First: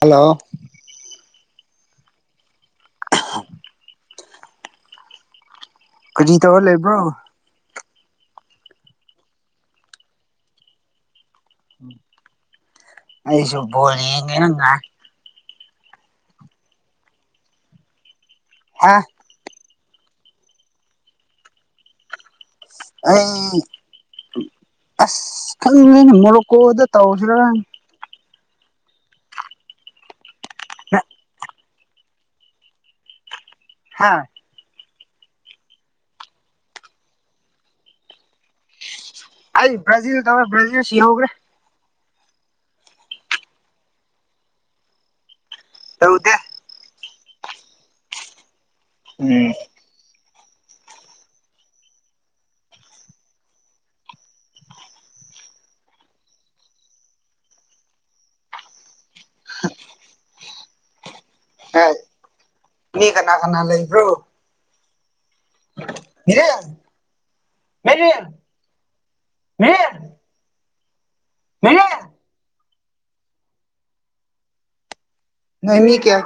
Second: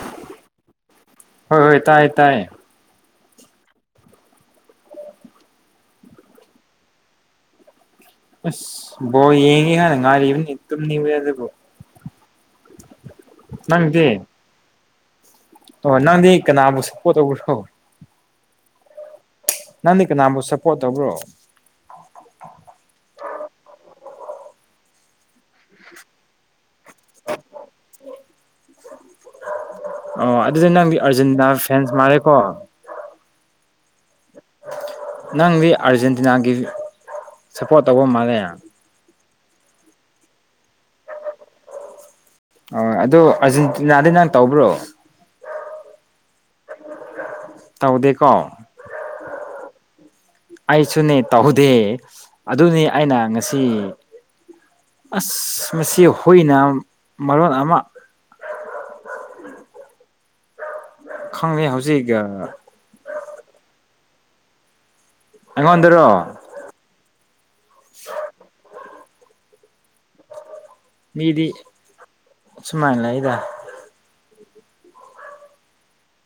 Hello ꯍꯣꯏ ꯍꯣꯏ ꯇꯥꯏꯌꯦ ꯇꯥꯏꯌꯦ [unintelligible] ꯀꯔꯤ ꯇꯧꯔ ꯂꯩꯕ꯭ꯔꯣ ꯑꯁ ꯕꯣꯜ ꯌꯦꯡꯒ‌ꯦ ꯍꯥꯏꯅꯥ ꯉꯥꯔꯤꯕꯅꯤ ꯇꯨꯝꯅꯤꯡꯂ‌ꯦ ꯑꯗꯨꯕꯨ ꯑꯩꯁꯨ ꯕꯣꯜ ꯅꯪꯗꯤ ꯌ‌ꯦꯡꯒ‌ꯦꯅꯥ ꯉꯥꯏ ꯑꯣ ꯅꯪꯗꯤ ꯀꯅꯥꯕꯨ ꯁꯄꯣꯠ ꯇꯧꯕꯔ‌ꯣ ꯑꯥ ꯅꯪꯗꯤ ꯀꯅꯥꯕꯨ ꯁꯄꯣꯔꯠ ꯇꯕ꯭ꯔꯣ ꯑꯩ ꯑꯁ ꯈꯪꯗ‌ꯦꯗꯥ ꯃ‌ꯣꯔ‌ꯣꯀꯣ ꯗꯥ ꯇꯧꯁꯤꯔꯥ ꯑꯣ ꯑꯗꯨꯗꯤ ꯅꯪꯗꯤ ꯑꯔꯖꯦꯟꯇꯤꯅꯥ ꯐꯦꯟꯁ ꯃꯥꯜꯂꯦꯀꯣ ꯍꯥꯥ ꯅꯪꯗꯤ ꯑꯥꯔꯖꯦꯟꯇꯤꯅꯥꯒꯤ ꯁꯞꯄꯣꯔꯠ ꯇꯧꯕ ꯃꯥꯜꯂꯦ ꯑꯩ ꯕ꯭ꯔꯖꯖꯤꯜ ꯇꯕꯃꯦ ꯭ꯔꯖꯖꯤꯜ ꯁꯤ ꯍꯒ꯭ꯔꯦ ꯑ ꯑꯗꯨꯗꯣ ꯑꯔꯖꯦꯟꯇꯤꯅꯥꯗꯩ ꯅꯪ ꯇꯧꯕ꯭ꯔꯣ ꯇꯧꯗꯦ ꯇꯧꯗꯦꯀꯣ ꯎꯝ ꯑꯩꯁꯨꯅꯦ ꯇꯧꯧꯗꯦ ꯑꯗꯨꯅꯤ ꯑꯩꯅ ꯉꯁꯤ ꯑꯁ ꯃꯁꯤ ꯍꯨꯏꯅ ꯃꯔꯣꯟ ꯑꯃ ꯈꯪꯉ ꯑꯦ ꯍꯧꯖꯤꯛꯒ ꯃꯤ ꯀꯅꯥ ꯀꯅꯥ ꯂꯩꯕ꯭ꯔꯣ ꯑꯩꯉꯣꯟꯗꯔꯣ ꯃ ꯃꯤꯗꯤ ꯁꯃꯥꯏ ꯂꯗ ꯅ ꯃꯤ ꯀꯌꯥꯌꯥ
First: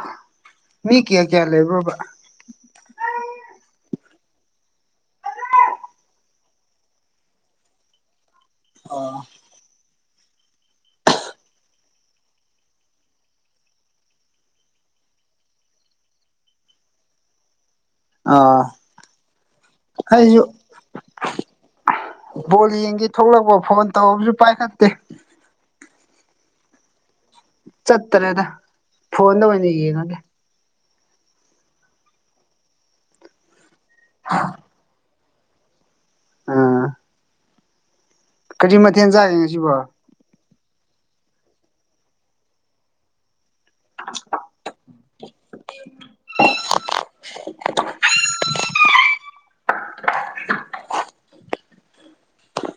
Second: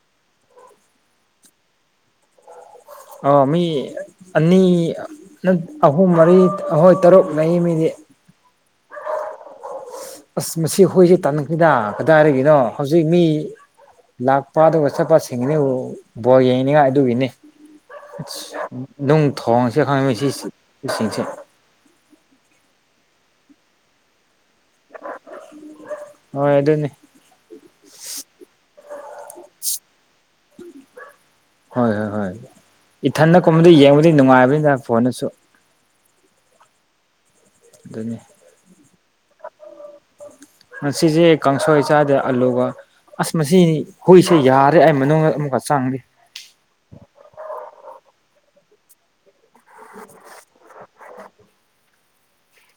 ꯃꯤ ꯀꯌꯥ ꯀꯌꯥ ꯂꯩꯕꯕꯥ ꯑ ꯃꯤ ꯑꯅꯤ ꯑꯍꯨꯝ ꯃꯔꯤ ꯑꯩꯍꯣꯏ ꯇꯔꯨꯛ ꯂꯩ ꯃꯤꯗꯤ ꯑꯣ ꯑꯁ ꯃꯁꯤ ꯑꯩꯈꯣꯏꯁꯤ ꯇꯥꯟꯅꯈꯤꯗ ꯀꯗꯥꯏꯔꯤꯒꯤꯅꯣ ꯍꯧꯖꯤꯛ ꯃꯤ ꯂꯥꯛꯄ ꯑꯗꯨꯒ ꯆꯠꯄ ꯁꯤꯡꯅꯤ ꯕꯣꯜ ꯌꯦꯡꯅꯤꯉꯥꯏ ꯑꯗꯨꯒꯤꯅꯤ ꯑꯥ ꯅꯝ ꯊꯁꯦ ꯈꯪ ꯁꯤ ꯑꯩꯁꯨ ꯏꯁꯦ ꯕꯣꯜ ꯌꯦꯡꯒꯦ ꯊꯣꯛꯂꯛꯄ ꯐꯣꯟ ꯇꯧꯕꯁꯨ ꯄꯥꯏꯈꯠꯇꯦ ꯍ ꯑꯗꯨ ꯑꯗꯨꯅꯦ ꯆꯠꯇ꯭ꯔꯦꯗ ꯐꯣꯟꯗ ꯑꯣꯏꯅ ꯌꯦꯡꯉꯒꯦ ꯍꯣꯏ ꯍꯣꯏ ꯍꯣꯏ ꯏꯊꯗ ꯀꯨꯝꯕꯗ ꯌꯦꯡꯕꯗꯤ ꯅꯨꯡꯉꯥꯏꯕꯅꯤꯗ ꯐꯣꯟꯅꯁꯨ ꯑꯥ ꯑꯗꯨꯅꯤ ꯀꯖꯤ ꯃꯊꯦꯜ ꯆꯥꯛꯏꯦ ꯉꯁꯤꯕꯣ ꯉꯁꯤꯁꯦ ꯀꯥꯡꯁꯣꯏ ꯆꯥꯗꯦ ꯑꯂꯨꯒ ꯑꯁ ꯃꯁꯤꯅꯤ ꯍꯨꯏꯁꯦ ꯌꯥꯔꯦ ꯑꯩ ꯃꯅꯨꯡꯗ ꯑꯃꯨꯛꯀ ꯆꯪꯗꯦ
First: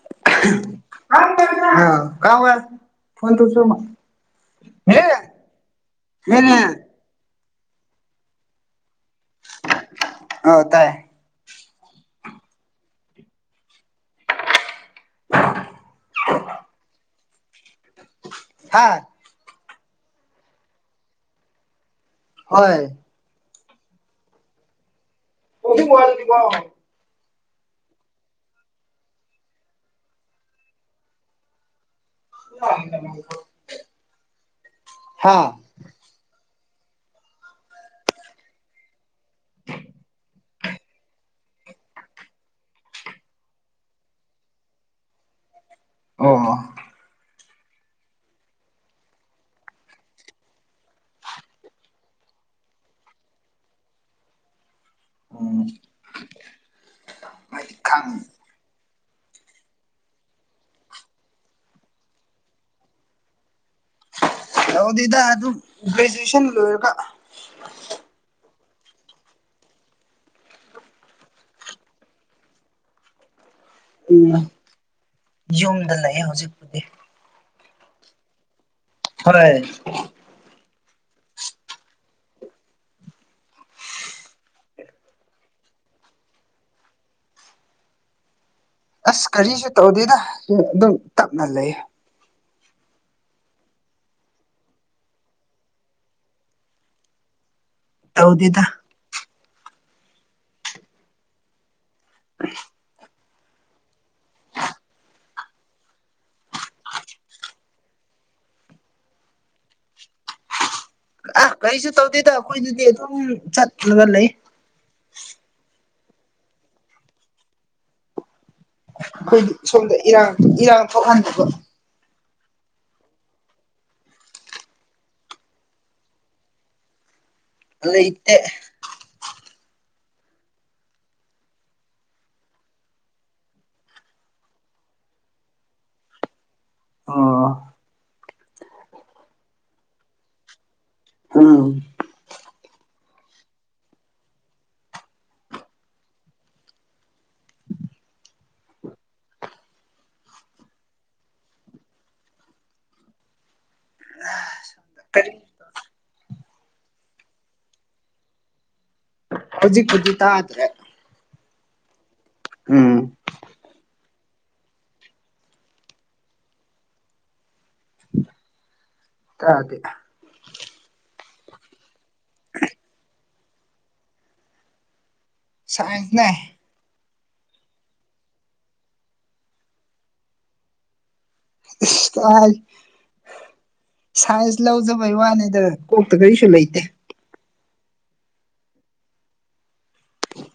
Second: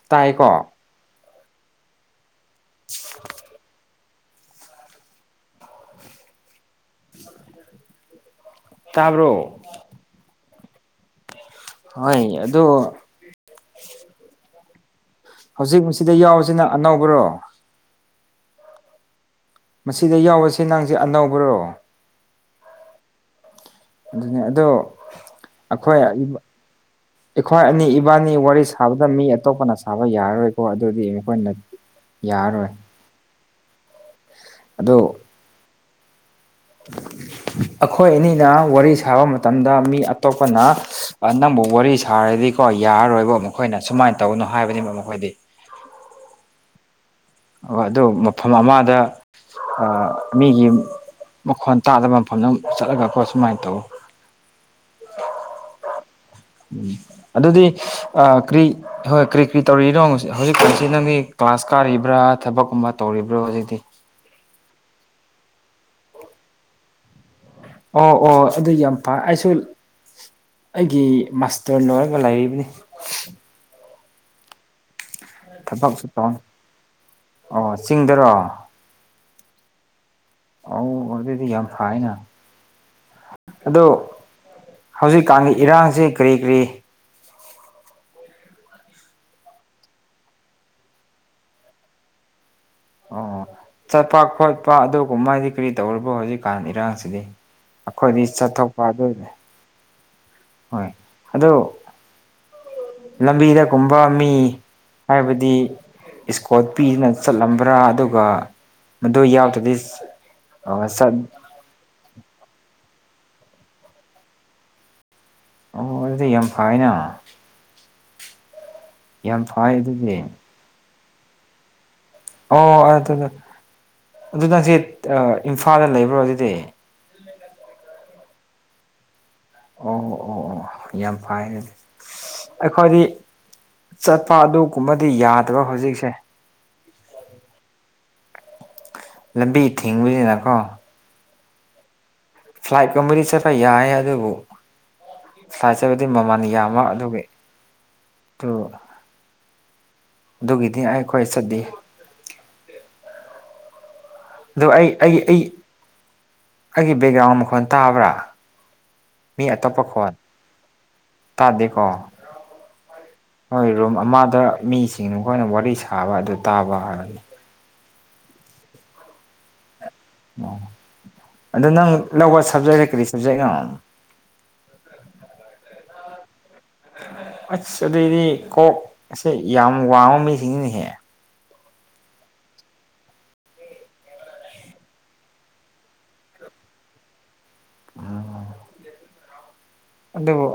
ꯇꯥꯏꯀꯣ ꯀ ꯋꯥ ꯐꯣꯟꯣꯟ ꯇꯁꯨ ꯌꯦ ꯌꯦꯅꯦ ꯍ ꯇꯥꯕ꯭ꯔꯣ ꯑꯣ ꯇꯥꯏꯌꯦ ꯍꯣꯌ ꯑꯗꯨ ꯍꯧꯖꯤꯛ ꯃꯁꯤꯗ ꯌꯥꯎꯁꯤꯅ ꯑꯅꯧꯕꯔꯣ ꯍꯥꯥ ꯃꯁꯤꯗ ꯌꯥꯎꯁ ꯅꯪꯁꯦ ꯑꯅꯧꯕ꯭ꯔꯣ ꯍꯣꯢ ꯑꯗꯨꯅꯦ ꯑꯗꯣ ꯑꯩꯈꯣꯏ ꯑꯩꯈꯣꯏ ꯑꯅꯤ ꯏꯕꯥꯅꯤ ꯋꯥꯔꯤ ꯁꯥꯕꯗ ꯃꯤ ꯑꯇꯣꯞꯄꯅ ꯁꯥꯕ ꯌꯥꯔꯔꯣꯏꯀꯣ ꯑꯗꯨꯗꯤ ꯑꯩꯈꯣꯏꯅ [inaudible] [unintelligible] ꯑꯗꯣ ꯍꯥꯥ [inaudible] [unintelligible] ꯑꯩꯈꯣꯏ ꯑꯅꯤꯅ ꯋꯥꯔꯤ ꯁꯥꯕ ꯃꯇꯝꯗ ꯃꯤ ꯑꯇꯣꯞꯄꯅ ꯑꯅꯕꯨ ꯋꯥꯔꯤ ꯁꯥꯔꯗꯤꯣ ꯀꯣ ꯌꯥꯔꯣꯏꯕꯣ ꯃꯈꯣꯏꯅ ꯁꯨꯃꯥꯏꯅ ꯇꯧꯅꯣ ꯍꯥꯏꯕꯅꯤꯕ ꯃꯈꯣꯏꯗꯤ ꯑꯣ ꯑꫭ ꯑꯗꯨ ꯃꯐꯝ ꯑꯃꯗ ꯑ ꯃꯤꯒꯤ ꯃꯈꯣꯟ ꯇꯥꯗꯕ ꯃꯐꯝꯗꯣ ꯆꯠꯂꯒꯀꯣ ꯁꯨꯃꯥꯏꯅ ꯇꯧꯋ ꯎꯝ ꯎꯝ ꯑꯗꯨꯗꯤ ꯑ ꯀ꯭ꯔꯤ ꯍꯣꯏ ꯀꯔꯤ ꯀꯔꯤ ꯇꯧꯔꯤꯅꯣ ꯍꯧꯖꯤꯛ ꯀꯥꯎꯁꯤ ꯅꯪꯒꯤ ꯀ꯭ꯂꯥꯁ ꯀꯥꯔꯤꯕ꯭ꯔꯥ ꯊꯕꯛꯀꯨꯝꯕ ꯇꯧꯔꯤꯕ꯭ꯔꯣ ꯍꯧꯖꯤꯛꯇꯤ ꯂꫭꯏꯗꯔꯤꯗ ꯑꯗꯨꯝ ꯒ꯭ꯔꯦꯖꯨꯑꯦꯁꯟ ꯂꯣꯏꯔꯒ ꯑꯣ ꯑꯣ ꯑꯗꯨ ꯌꯥꯝ ꯐ ꯑꯩꯁꯨ ꯑꯩꯒꯤ ꯃꯥꯁꯇꯔ ꯂꯣꯏꯔꯒ ꯂꯩꯕꯅꯤ ꯎꯝ ꯌꯨꯝꯗ ꯊꯕꯛꯁꯨ ꯂꯩꯌꯦ ꯇꯧ ꯍꯧꯖꯤꯛꯄꯨꯗꯤ ꯑꯣ ꯆꯤꯡꯗꯔꯣ ꯍꯔꯦ ꯑꯧ ꯑꯗꯨꯏꯗꯤ ꯌꯥꯝ ꯊꯥꯏꯅ ꯑꯗꯣ ꯍꯧꯖꯤꯛꯀꯥꯟꯒꯤ ꯏꯔꯥꯡꯁ ꯀꯔꯤ ꯀꯔꯤ ꯑꯁ ꯀꯔꯤꯁꯨ ꯇꯧꯗꯦꯗ ꯑꯗꯨꯝ ꯇꯞꯅ ꯂꯩ ꯑꯣ ꯆꯠꯄ ꯈꯣꯠꯄ ꯑꯗꯨꯒꯨꯝꯕ ꯍꯥꯏꯗꯤ ꯀꯔꯤ ꯇꯧꯔꯤꯕꯣ ꯍꯧꯖꯤꯛꯀꯥꯟ ꯏꯔꯥꯡꯁꯤꯗꯤ ꯑꯩꯈꯣꯏꯗꯤ ꯇꯧꯗꯦꯗ ꯆꯠꯊꯣꯛꯄ ꯑꯗꯨꯏꯅꯦ ꯍꯣꯏ ꯑꯗꯣ ꯑ [unintelligible] ꯂꯝꯕꯤꯗꯒꯨꯝꯕ ꯃꯤ ꯍꯥꯏꯕꯗꯤ ꯏꯁꯀꯣꯔꯠ ꯄꯤꯗꯨꯅ ꯆꯠꯂꯝꯕ꯭ꯔꯥ ꯑꯗꯨꯒ ꯃꯗꯨ ꯌꯥꯎꯗ꯭ꯔꯗꯤ ꯑ ꯑ ꯀꯒꯥꯔꯤꯁꯨ ꯇꯧꯗꯦꯗ ꯑꯩꯈꯣꯏꯗꯨꯗꯤ ꯑꯗꯨꯝ ꯆꯠꯂꯒ ꯂꯩ ꯑꯣ ꯑꯗꯨꯗꯤ ꯌꯥꯝ ꯐꯩꯅ ꯌꯥꯝ ꯑꯩꯈꯣꯏꯗꯤ ꯐꯩ ꯁꯣꯝꯗ ꯑꯗꯨꯗꯤ ꯏꯔꯥꯡ ꯏꯔꯥꯡ ꯊꯣꯛꯍꯟꯗꯕ ꯑꯣ ꯑꯗꯨ ꯑꯗꯨ ꯅꯪꯁꯦ ꯏꯝꯐꯥꯜꯗ ꯂꯩꯕ꯭ꯔꯣ ꯑꯗꯨꯗꯤ [unintelligible] ꯂꯩꯇꯦ ꯑꯣ ꯑꯣ ꯑꯣ ꯑꯣ ꯌꯥꯝ ꯐꯩꯅꯦ ꯑꯩꯈꯣꯏꯗꯤ ꯆꯠꯄ ꯑꯗꯨꯒꯨꯝꯕꯗꯤ ꯌꯥꯗꯕ ꯍꯧꯖꯤꯛꯁꯦ ꯑꯣ ꯂꯝꯕꯤ ꯊꯤꯡꯕꯅꯤꯅꯀꯣ ꯎꯝ ꯐ꯭ꯂꯥꯏꯠꯀꯨꯝꯕꯗꯤ ꯆꯠꯄ ꯌꯥꯏ ꯑꯗꯨꯕꯨ ꯐ꯭ꯂꯥꯏꯠ ꯆꯠꯄꯗꯤ ꯃꯃꯜ ꯌꯥꯝꯕ ꯑꯗꯨꯒꯤ ꯇꫭ ꯑꯗꯨꯒꯤꯗꯤ ꯑꯩꯈꯣꯏ ꯆꯠꯗꯦ ꯑꯣ ꯑꯩ ꯑꯩꯒꯤ ꯀꯔꯤ ꯑꯩ ꯑꯩꯒꯤ ꯕꯦꯛꯒ꯭ꯔꯥꯎꯟ ꯃꯈꯣꯟ ꯇꯥꯕ꯭ꯔꯥ ꯃꯤ ꯑꯇꯣꯞꯄ ꯍꯧꯖꯤꯛꯄꯨꯗꯤ ꯈꯣꯟ ꯇꯥꯗ꯭ꯔꯦ ꯇꯥꯗꯦꯀꯣ ꯎꯝ ꯍꯣꯏ ꯔꯨꯝ ꯑꯃꯗ ꯃꯤꯁꯤꯡꯅ ꯃꯈꯣꯏꯅ ꯋꯥꯔꯤ ꯁꯥꯕ ꯑꯗꯨ ꯇꯥꯕ ꯍꯥꯏꯔꯅꯤ ꯇꯥꯗꯦ ꯑꯣ ꯑꯗꯣ ꯅꯪ ꯂꯧꯕ ꯁꯕꯖꯦꯛꯔ ꯀꯔꯤ ꯁꯕꯖꯦꯛ ꯅꫭ ꯁꯥꯏꯟꯁꯅꯦ ꯑꯁ ꯑꯗꯨꯏꯗꯤ ꯀꯣꯛꯁꯦ ꯌꯥꯝ ꯋꯥꯡꯕ ꯃꯤꯁꯤꯡꯅꯤꯅꯦꯍꯦ ꯏꯁ ꯀꯔꯥꯏ ꯁꯥꯏꯁꯟ ꯂꯧꯖꯕꯩ ꯋꯥꯅꯤꯗ ꯀꯣꯛꯇ ꯀꯔꯤꯁꯨ ꯂꯩꯇꯦ ꯎꯝ ꯑꯗꯨꯕꯨ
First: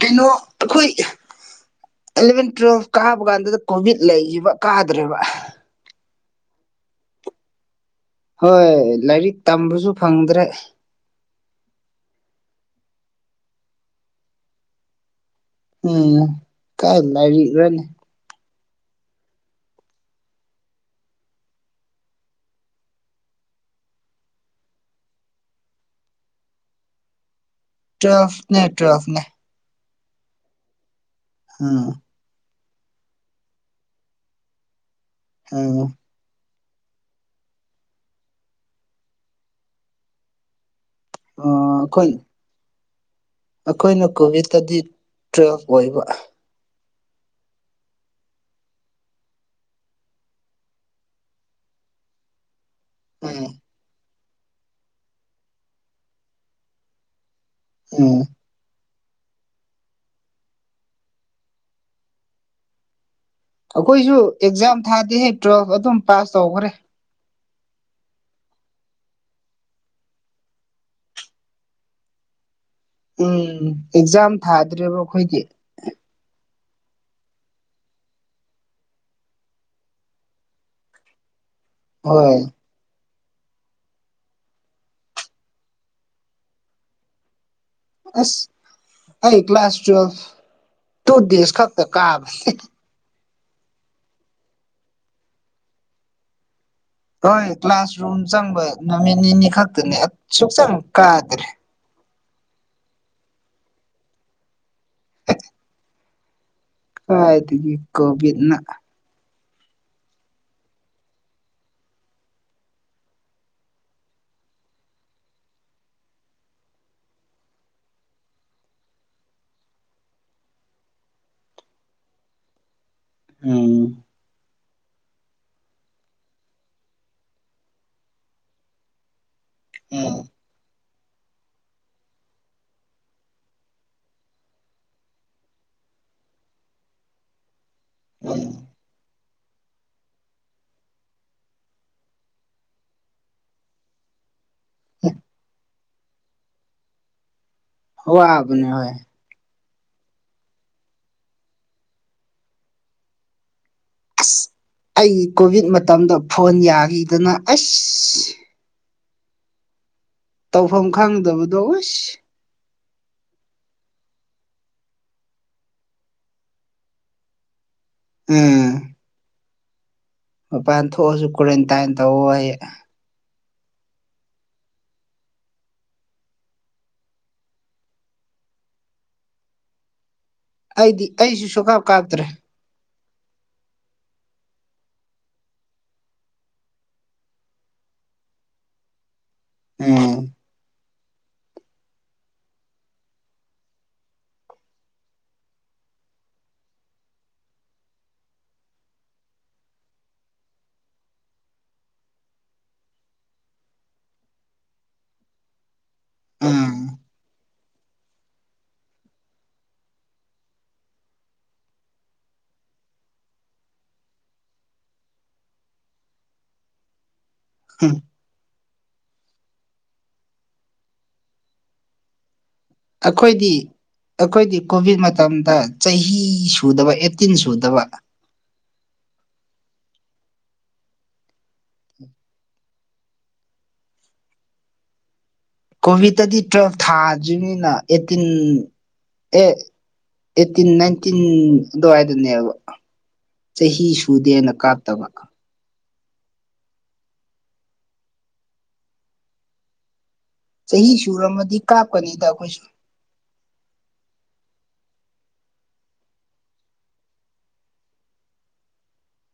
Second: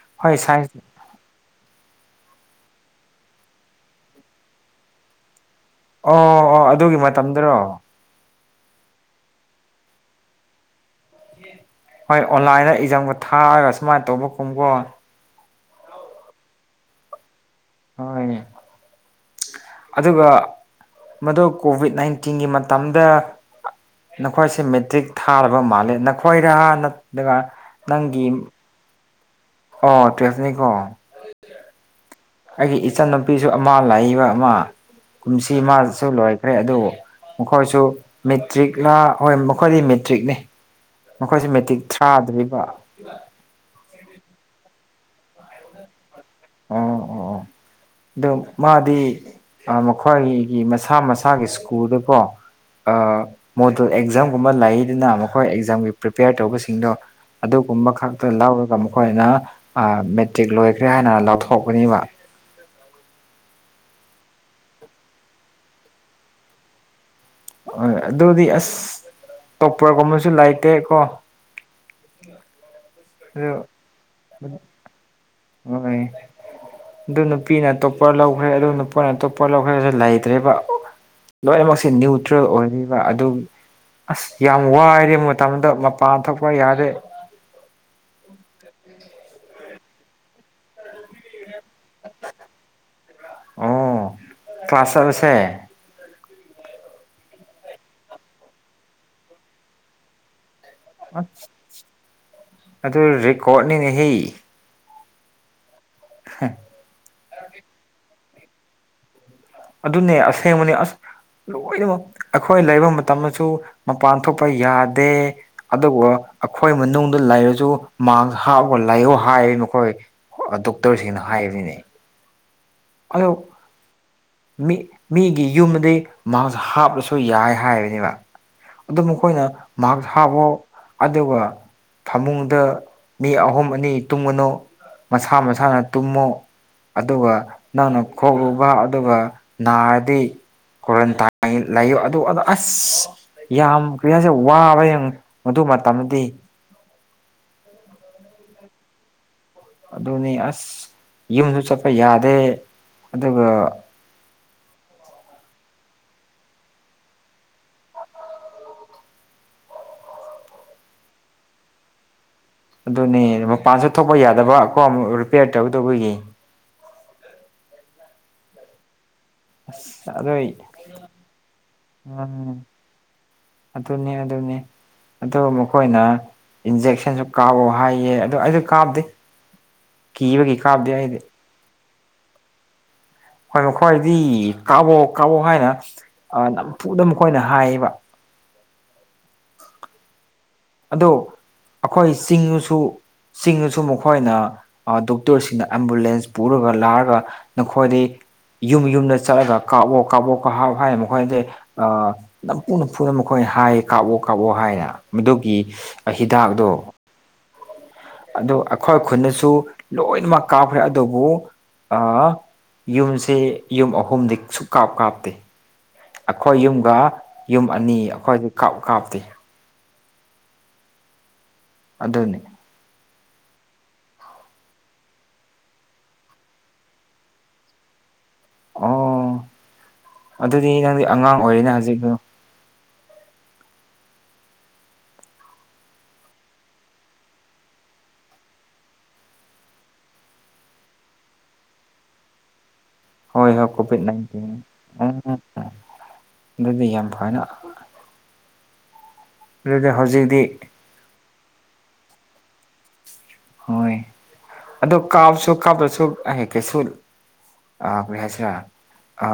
ꯀꯩꯅꯣ ꯍꯣꯏ ꯁꯥꯏꯟꯁ ꯑꯩꯈꯣꯏ ꯑꯦꯂꯚꯦꯟ ꯇꯨꯋꯦꯞ ꯀꯥꯕ ꯀꯥꯟꯗꯨꯗ ꯀꯣꯚꯤꯠ ꯂꯩꯈꯤꯕ ꯀꯥꯗ꯭ꯔꯦꯕ ꯑꯣ ꯑꯣ ꯑꯗꯨꯒꯤ ꯃꯇꯝꯗꯔꯣ ꯍꯣꯏ ꯂꯥꯏꯔꯤꯛ ꯇꯝꯕꯁꯨ ꯐꯪꯗ꯭ꯔꯦ ꯍꯣꯏ ꯑꯣꯟꯂꯥꯏꯟꯗ ꯏꯖꯥꯝꯒ ꯊꯥꯔꯒ ꯁꯨꯃꯥꯏꯅ ꯇꯧꯕ ꯀꯨꯝꯕꯣ ꯎꯝ ꯀꯥꯏ ꯂꯩꯔꯅꯤ ꯍꯣꯏꯅꯤ ꯑꯗꯨꯒ ꯃꯗꯨ ꯀꯣꯚꯤꯠ ꯅꯥꯏꯟꯇꯤꯟꯒꯤ ꯃꯇꯝꯗ ꯅꯈꯣꯏꯁꯦ ꯃꯦꯇ꯭ꯔꯤꯛ ꯊꯥꯔꯕ ꯃꯥꯜꯂꯦ ꯅꯈꯣꯏꯔ ꯅꯠꯇ꯭ꯔꯒ ꯅꯪꯒꯤ ꯇꯨꯋꯦꯜꯐꯅꯦ ꯇꯨꯋꯦꯜꯐꯅꯦ ꯑꯣ ꯇ꯭ꯋꯦꯐꯅꯤꯀꯣ ꯎꯝ ꯑꯩꯒꯤ ꯏꯆꯟꯅꯨꯄꯤꯁꯨ ꯑꯃ ꯂꯩꯕ ꯑꯃ ꯀꯨꯝꯁꯤ ꯎꯝ ꯃꯥꯁꯨ ꯂꯣꯏ ꯀꯔꯦ ꯑꯗꯨ ꯃꯈꯣꯏꯁꯨ ꯃꯦꯇ꯭ꯔꯤꯛꯂ ꯍꯣꯏ ꯃꯈꯣꯏꯗꯤ ꯃꯦꯇ꯭ꯔꯤꯛꯅꯤ ꯃꯈꯣꯏꯁꯤ ꯃꯦꯇ꯭ꯔꯤꯛ ꯊ꯭ꯔꯥꯗ꯭ꯔꯤꯕ ꯑꯈꯣꯏꯅ ꯀꯣꯚꯤꯠꯇꯗꯤ ꯇꯨꯋꯦꯜꯐ ꯑꯣꯏꯕ ꯑꯣ ꯑꯣ ꯑꯣ ꯑꯗꯣ ꯃꯥꯗꯤ ꯃꯈꯣꯏꯒꯤ ꯃꯁꯥ ꯃꯁꯥꯒꯤ ꯁ꯭ꯀꯨꯜꯗꯀꯣ ꯑꯥ ꯎꯝ ꯃꯣꯗꯜ ꯑꯦꯛꯖꯥꯝꯒꯨꯝꯕꯂꯩꯗꯅ ꯃꯈꯣꯏ ꯑꯦꯛꯖꯥꯝꯒꯤ ꯄ꯭ꯔꯤꯄꯦꯌꯔ ꯇꯧꯕꯁꯤꯡꯗꯣ ꯑꯗꯨꯒꯨꯝꯕ ꯎꯝ ꯈꯛꯇ ꯂꯧꯔꯒ ꯃꯈꯣꯏꯅ ꯃꯦꯇ꯭ꯔꯤꯛ ꯂꯣꯏꯈ꯭ꯔꯦ ꯍꯥꯏꯅ ꯂꯧꯊꯣꯛꯀꯅꯤꯕ ꯑꯩꯈꯣꯏꯁꯨ ꯑꯦꯛꯖꯥꯝ ꯊꯥꯗꯦꯍꯦ ꯇꯨꯋꯦꯜꯐ ꯑꯗꯨꯝ ꯄꯥꯁ ꯇꯧꯈ꯭ꯔꯦ ꯍꯣꯏ ꯑꯗꯨꯗꯤ ꯑꯁ ꯇꯣꯛꯄꯒꯨꯝꯕꯁꯨ ꯂꯩꯥꯇꯦ ꯀꯣ [unintelligible] ꯎꯝ ꯑꯦꯛꯖꯥꯝ ꯊꯥꯗ꯭ꯔꯦꯕ ꯑꯩꯈꯣꯏꯒꯤ ꯍꯣꯏ ꯑꯗꯨ ꯅꯨꯄꯤꯅ ꯇꯣꯞꯄꯔ ꯂꯧꯈ꯭ꯔꯦ ꯑꯗꯨ ꯅꯨꯄꯥꯅ ꯇꯣꯞꯄꯔ ꯂꯧꯈ꯭ꯔꯦꯁꯨ ꯂꯩꯇ꯭ꯔꯦꯕ ꯂꯣꯏꯅꯃꯛꯁꯤ ꯅ꯭ꯌꯨꯇ꯭ꯔꯦꯜ ꯍꯣꯏ ꯑꯣꯏꯔꯤꯕ ꯑꯗꯨ ꯑꯁ ꯌꯥꯝ ꯋꯥꯏꯔꯦ ꯃꯇꯝꯗꯣ ꯃꯄꯥꯟ ꯊꯣꯛꯛꯄ ꯌꯥꯗ꯭ꯔꯦ ꯑꯁ ꯑꯩ ꯀ꯭ꯂꯥꯁ ꯇꯨꯋꯦꯜꯐ ꯇꯨ ꯗꯦꯖ ꯈꯛꯇ ꯀꯥꯕꯅꯦ ꯑꯣ ꯀꯂ꯭ꯥꯁ ꯆꯠꯂꯁꯦ ꯍꯣꯏ ꯀ꯭ꯂꯥꯁꯔꯨꯝ ꯆꯪꯕ ꯅꯨꯃꯤꯠ ꯅꯤꯅꯤ ꯈꯛꯇꯅꯦ ꯁꯨꯛꯆꯪ ꯀꯥꯗ꯭ꯔꯦ ꯑꯗꯨ ꯔꯦꯀꯣꯔꯗꯅꯤꯅꯦꯍꯦ ꯍꯥ ꯀꯥꯏꯗꯒꯤ ꯀꯣꯚꯤꯠꯅ ꯑꯗꯨꯅꯦ ꯑꯁꯦꯡꯕꯅꯤ ꯑꯁ ꯂꯣꯏꯅꯃꯛ ꯑꯩꯈꯣꯏ ꯂꯩꯔꯂꯕ ꯃꯇꯝꯗꯁꯨ ꯃꯄꯥꯟ ꯊꯣꯛꯄ ꯌꯥꯗꯦ ꯑꯗꯨꯕꯨ ꯑꯩꯈꯣꯏ ꯃꯅꯨꯡꯗ ꯂꯩꯔꯁꯨ ꯃꯥꯛꯁ ꯍꯥꯞꯒ ꯂꯩꯌꯑꯣ ꯍꯥꯏ ꯃꯈꯣꯏ ꯗꯣꯛꯇꯔꯁꯤꯡꯅ ꯍꯥꯏꯔꯤꯅꯦ ꯑꯗꯣ ꯎꯝ ꯃꯤ ꯃꯤꯒꯤ ꯌꯨꯝꯗꯒꯤꯩ ꯃꯁ ꯍꯥꯞꯔꯁꯨ ꯌꯥꯏ ꯍꯥꯏꯕꯅꯦꯕ ꯑꯗꯨ ꯃꯈꯣꯏꯅ ꯃꯥꯛꯁ ꯎꯝ ꯍꯥꯞꯔꯣ ꯑꯗꯨꯒ ꯐꯃꯨꯡꯗ ꯃꯤ ꯑꯍꯨꯝ ꯑꯅꯤ ꯇꯨꯝꯒꯅꯨ ꯃꯁꯥ ꯃꯁꯥꯅ ꯇꯨꯝꯃꯨ ꯑꯗꯨꯒ ꯅꯪꯅ ꯈꯣꯛꯂꯨꯕ ꯑꯗꯨꯒ ꯅꯥꯔꯗꯤ ꯀ꯭ꯋꯥꯔꯟꯇꯥꯏꯟ ꯂꯩꯌꯨ ꯑꯗꯨ ꯑꯗꯥꯥ ꯑꯁ ꯌꯥꯝ ꯀ꯭ꯔꯤꯍꯥꯏꯁꯤꯔꯥ ꯋꯥꯕ ꯌꯥꯝ ꯑꯗꯨ ꯃꯇꯝꯗꯤ ꯋꯥꯕꯅꯤ ꯍꯣꯏ꯫ ꯑꯗꯨꯅꯤ ꯑꯁ ꯌꯨꯝꯁꯨ ꯆꯠꯄ ꯌꯥꯗꯦ ꯑꯗꯨꯒ ꯑꯁ ꯑꯩ ꯀꯣꯚꯤꯠ ꯃꯇꯝꯗꯣ ꯐꯣꯟ ꯌꯥꯈꯤꯗꯅ ꯑꯁ ꯇꯧꯐꯝ ꯈꯪꯗꯕꯗꯣ ꯑꯣꯁ ꯑꯗꯨꯅꯦ ꯃꯄꯥꯟꯁꯨ ꯊꯣꯛꯄ ꯌꯥꯗꯕ ꯀꯣ [unintelligible] ꯔꯤꯄꯤꯦꯌꯔ ꯇꯧꯗꯧꯕꯒꯤ ꯎꯝ ꯑꯁ ꯑꯗꯨꯏ ꯃꯄꯥꯟ ꯊꯣꯛꯑꯁꯨ ꯀꯣꯔꯦꯟꯇꯥꯏꯟ ꯇꯧ ꯑꯩ ꯌꯦ ꯑꯗꯨꯅꯦ ꯑꯗꯨꯅꯦ ꯑꯗꯨ ꯃꯈꯣꯏꯅ ꯏꯟꯖꯦꯛꯁꯟꯁꯨ ꯀꯥꯎꯑꯣ ꯍꯥꯏꯌꯦ ꯑꯗꯨ ꯑꯩꯗꯨ ꯀꯥꯞꯗꯦ ꯀꯤꯕꯒꯤ ꯑꯩꯗꯤ ꯑꯩꯁꯨ ꯁꯨꯀꯥꯞ ꯀꯥꯞꯇ꯭ꯔꯦ ꯍꯣꯏ ꯃꯈꯣꯏꯗꯤ ꯀꯥꯕꯣꯛ ꯀꯥꯕꯣꯛ ꯍꯥꯏꯅ ꯅꯝꯐꯨꯗ ꯃꯈꯣꯏꯅ ꯍꯥꯏꯌꯦꯕ ꯎꯝ ꯑꯗꯨꯣ ꯑꯩꯈꯣꯏ ꯆꯤꯡꯉꯨꯁꯨ ꯆꯤꯡꯉꯨꯁꯨ ꯃꯈꯣꯏꯅ ꯗꯣꯛꯇꯔꯁꯤꯡꯅ ꯑꯦꯝꯕꯨꯂꯦꯟꯁ ꯄꯨꯔꯒ ꯂꯥꯛꯑꯒ ꯅꯈꯣꯏꯗꯩ ꯌꯨꯝ ꯌꯨꯝꯗ ꯆꯠꯂꯒ ꯀꯥꯞꯑꯣ ꯀꯥꯞꯑꯣ ꯀꯥꯞꯍꯥꯎ ꯍꯥꯏ ꯃꯈꯣꯏꯗꯤ ꯑ ꯅꯝꯐꯨ ꯅꯝꯐꯨꯅ ꯃꯈꯣꯏꯅ ꯍꯥꯏ ꯀꯥꯞꯑꯣ ꯀꯥꯞꯑꯣ ꯍꯥꯏꯅ ꯃꯗꯨ ꯏ ꯑ ꯍꯤꯗꯥꯛꯗꯣ ꯎꯝ ꯑꯗꯨ ꯑꯩꯈꯣꯏ ꯈꯨꯜꯗꯁꯨ ꯂꯣꯏꯅꯃꯛ ꯀꯥꯞꯈ꯭ꯔꯦ ꯑꯗꯨꯕꯨ ꯑꯥ ꯌꯨꯝꯁꯦ ꯌꯨꯝ ꯑꯍꯨꯝꯗꯤ ꯁꯨꯛ ꯀꯥꯞ ꯀꯥꯞꯇꯦ ꯑꯩꯈꯣꯏ ꯌꯨꯝꯒ ꯌꯨꯝ ꯑꯅꯤ ꯑꯩꯈꯣꯏꯗꯤ ꯀꯥꯞ ꯀꯥꯞꯇꯦ ꯑꯗꯨꯅꯤ ꯑꯩꯈꯣꯏꯗꯤ ꯑꯩꯈꯣꯏꯗꯤ ꯀꯣꯚꯤꯗ ꯃꯇꯝꯗ ꯆꯍꯤ ꯁꯨꯗꯕ ꯑꯦꯠꯇꯤꯟ ꯁꯨꯗꯕ ꯑꯣ ꯑꯗꯨꯗꯤ ꯅꯪꯗꯤ ꯑꯉꯥꯡ ꯑꯣꯏꯔꯤꯅ ꯍꯧꯖꯤꯗꯨ ꯀꯣꯚꯤꯠꯇꯗꯤ ꯇꯨꯋꯦꯜꯐ ꯊꯥꯗ꯭ꯔꯤꯝꯅꯤꯅ ꯑꯦꯠꯇꯤꯟ ꯑꯦ ꯑꯩꯠꯇꯤꯟ ꯅꯥꯏꯟꯇꯤꯟ ꯑꯗꯨꯋꯥꯏꯗꯅꯦꯕ ꯍꯣꯏ ꯍꯣꯏ ꯆꯍꯤ ꯀꯣꯚꯤꯠ ꯁꯨꯗꯦꯅ ꯅꯥꯏꯟꯇꯤꯟ ꯀꯥꯞꯇꯕ ꯎꯝ ꯑꯗꯨꯗꯤ ꯌꯥꯝ ꯐꯅ ꯑꯗꯨꯗꯤ ꯍꯧꯖꯤꯗꯤ ꯆꯍꯤ ꯁꯨꯔꯃꯗꯤ ꯀꯥꯞꯀꯅꯤꯗ ꯑꯩꯈꯣꯏꯁꯨ ꯍꯣꯏ ꯑꯗꯣ ꯀꯥꯞꯁꯨ ꯀꯥꯞꯗꯁꯨ ꯑꯍꯩ ꯀꯩꯁꯨ ꯑ ꯀꯔꯤ ꯍꯥꯏꯁꯤꯔꯥ ꯑ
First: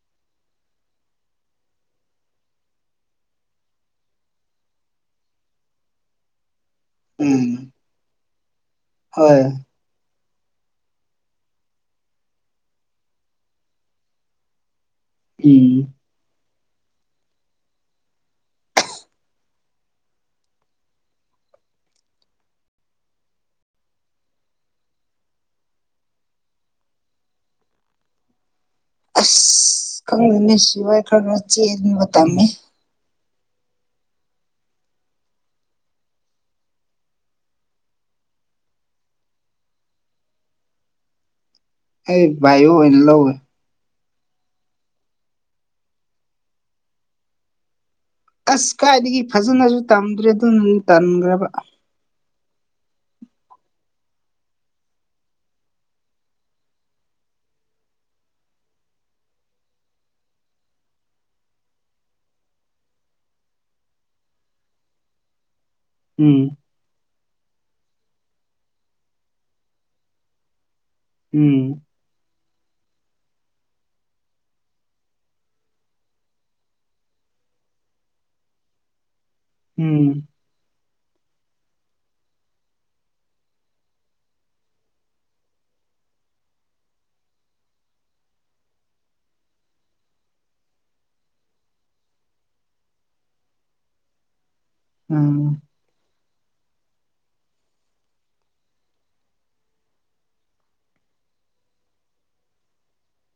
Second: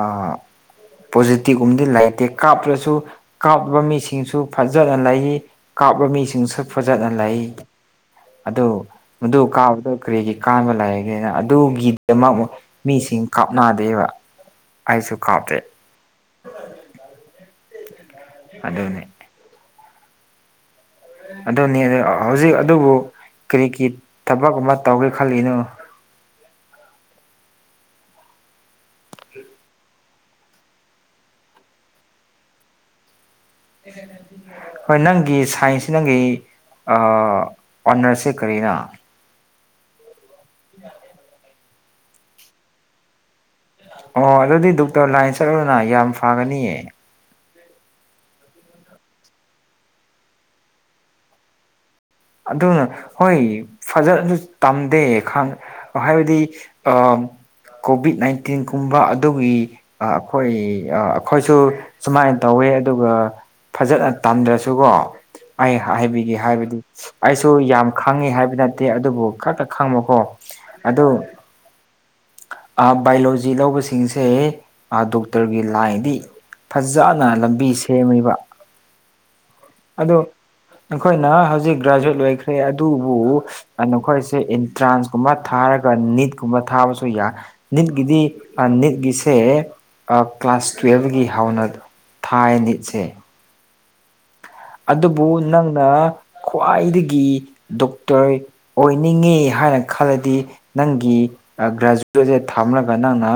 ꯄꯣꯖꯤꯇꯤꯕ ꯒꯨꯝꯕꯗꯤ ꯂꯩꯇꯦ ꯀꯥꯞꯇ꯭ꯔꯁꯨ ꯀꯥꯞꯄꯕ ꯃꯤꯁꯤꯡꯁꯨ ꯐꯖꯅ ꯂꯩ ꯀꯥꯞꯂ ꯃꯤꯁꯤꯡꯁꯨ ꯐꯖꯅ ꯂꯩ ꯎꯝ ꯑꯗꯨ ꯃꯗꯨ ꯍꯣꯏ ꯀꯥꯕꯗꯣ ꯀꯔꯤꯒꯤ ꯀꯥꯟꯕ ꯂꯥꯏꯒꯦꯅ ꯑꯗꯨꯒꯤꯗꯃꯛ [unintelligible] ꯃꯤꯁꯤꯡ ꯀꯥꯞꯅꯗꯦꯕ ꯑꯩꯁꯨ ꯀꯥꯞꯇꯦ ꯎꯝ ꯑꯗꯨꯅꯦ ꯑꯗꯨꯅꯤ ꯑ ꯍꯧꯖꯤꯛ ꯑꯗꯨꯕꯨ ꯀꯔꯤ ꯀꯔꯤ ꯊꯕꯛ ꯑꯃ ꯇꯧꯒꯦ ꯈꯜꯂꯤꯅꯣ ꯑꯁ ꯈꯪꯗꯦꯅꯦ ꯁꯤ ꯐꯥꯏ ꯈꯔ ꯈꯔ ꯆꯦꯟꯕ ꯇꯝꯃꯤ [unintelligible] ꯍꯣꯏ ꯅꯪꯒꯤ ꯁꯥꯏꯟꯁꯁꯤ ꯅꯪꯒꯤ ꯑ ꯑꯣꯅꯔꯁꯁꯦ ꯀꯔꯤꯔ [unintelligible] ꯑꯦ ꯕꯥꯏ ꯑ ꯑꯣꯏꯅ ꯂꯧꯋꯦ ꯑꯣ ꯑꯗꯨꯗꯤ ꯗꯣꯛꯇꯔ ꯂꯥꯏꯟ ꯆꯠꯂꯨꯗꯅ ꯌꯥꯝ ꯐꯒꯅꯤꯌꯦ ꯑꯁ ꯀꯥꯏꯏꯗꯒꯤ ꯐꯖꯅꯁꯨ ꯇꯝꯗ꯭ꯔꯦ ꯑꯗꯨꯅ ꯇꯟꯈ꯭ꯔꯕ ꯑꯗꯨꯅ ꯍꯣꯏ ꯐꯖꯅꯁꯨ ꯇꯝꯗꯦ ꯈꯪ ꯍꯥꯏꯕꯗꯤ ꯑ ꯀꯣꯚꯤꯠ ꯅꯥꯏꯟꯇꯤꯟꯒꯨꯝꯕ ꯑꯗꯨꯒꯤ ꯑ ꯑꯩꯈꯣꯏ ꯑ ꯑꯩꯈꯣꯏꯁꯨ ꯁꯨꯃꯥꯏꯅ ꯇꯧꯋꯦ ꯑꯗꯨꯒ ꯐꯖꯅ ꯇꯟꯗ꯭ꯔꯁꯨꯀꯣ ꯑꯩ ꯍꯥꯏꯕꯤꯒꯦ ꯎꯝ ꯍꯥꯏꯕꯗꯤ ꯑꯩꯁꯨ ꯌꯥꯝ ꯈꯪꯉꯤ ꯍꯥꯏꯕ ꯅꯠꯇꯦ ꯑꯗꯨꯕꯨ ꯈꯔꯈꯛ ꯈꯪꯕꯀꯣ ꯑꯗꯨ ꯎꯝ ꯕꯥꯏꯑꯣꯂꯣꯖꯤ ꯂꯧꯕꯁꯤꯡꯁꯦ ꯗꯣꯛꯇꯔꯒꯤ ꯂꯥꯏꯟꯗꯤ ꯐꯖꯅ ꯂꯝꯕꯤ ꯁꯦꯝꯃꯤꯕ ꯎꯝ ꯑꯗꯣ ꯑꯩꯈꯣꯏꯅ ꯍꯧꯖꯤꯛ ꯒ꯭ꯔꯦꯖꯨꯋꯦꯠ ꯂꯣꯏꯈ꯭ꯔꯦ ꯑꯗꯨꯕꯨ ꯅꯈꯣꯏꯁꯦ ꯑꯦꯟꯇ꯭ꯔꯥꯟꯁꯀꯨꯝꯕ ꯊꯥꯔꯒ ꯅꯤꯠꯀꯨꯝꯕ ꯊꯥꯕꯁꯨ ꯌꯥꯏ ꯅꯤꯠꯀꯤꯗꯤ ꯅꯤꯠꯀꯤꯁꯦ ꯀ꯭ꯂꯥꯁ ꯇꯨꯋꯦꯜꯕꯒꯤ ꯍꯧꯥꯎꯅꯗꯣ ꯊꯥꯏ ꯑꯅꯤꯁꯦ ꯑꯗꯨꯕꯨ ꯎꯝ ꯅꯪꯅ ꯈ꯭ꯋꯥꯏꯗꯒꯤ ꯗꯣꯛꯇꯔ ꯑꯣꯏꯅꯤꯡꯉꯤ ꯍꯥꯏꯅ ꯈꯜꯂꯗꯤ ꯅꯪꯒꯤ ꯒ꯭ꯔꯦꯖꯨꯋꯦꯠꯁꯦ ꯊꯝꯂꯒ ꯅꯪꯅ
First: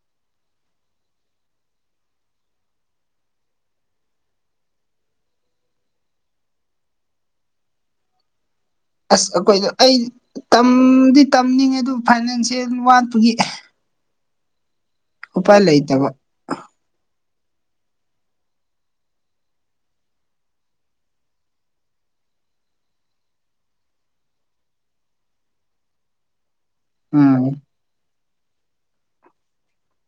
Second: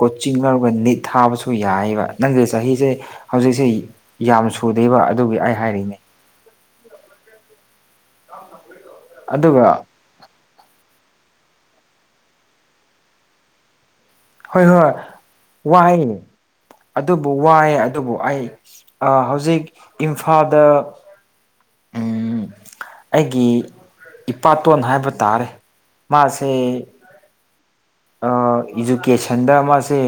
ꯀꯣꯆꯤꯡ ꯂꯧꯔꯒ ꯅꯤꯠ ꯊꯥꯕꯁꯨ ꯌꯥꯏꯑꯕ ꯅꯪꯁꯦ ꯆꯍꯤꯁꯦ ꯍꯧꯖꯤꯛꯁꯦ ꯌꯥꯝ ꯁꯨꯗꯦꯕ ꯑꯗꯨꯒꯤ ꯑꯩ ꯍꯥꯏꯔꯤꯅꯦ ꯑꯁ ꯑꯗꯨꯒ ꯑꯩꯈꯣꯏꯗꯣ ꯑꯩ ꯇꯝꯗꯤ ꯇꯝꯅꯤꯡꯉꯦ ꯑꯗꯨ ꯐꯥꯏꯅꯥꯟꯁꯤꯌꯦꯜ ꯋꯥꯠꯄꯒꯤ ꯍꯣꯏ ꯍꯣꯏ ꯎꯄꯥꯏ ꯋꯥ ꯂꯩꯇꯕ ꯍꯥꯏꯅꯦ ꯑꯗꯨꯕꯨ ꯋꯥꯏꯑꯦ ꯑꯗꯨꯕꯨ ꯑꯩ ꯍꯧꯖꯤꯛ ꯏꯝꯐꯥꯜꯗ ꯎꯝ ꯑꯩꯒꯤ ꯏꯄꯥꯇꯣꯟ ꯍꯥꯏꯕ ꯇꯥꯔꯦ ꯃꯥꯁꯦ ꯎꯝ ꯏꯗꯨꯨꯀꯦꯁꯟꯗ ꯃꯥꯁꯤꯦ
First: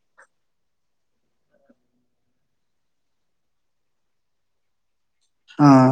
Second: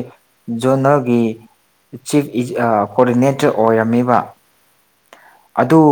ꯖꯣꯟꯅꯒꯤ ꯆꯤꯐ ꯀꯣꯑꯣꯗꯤꯅꯦꯇꯔ ꯑꯣꯏꯔꯝꯃꯤꯕ ꯑꯗꯨ ꯑꯥ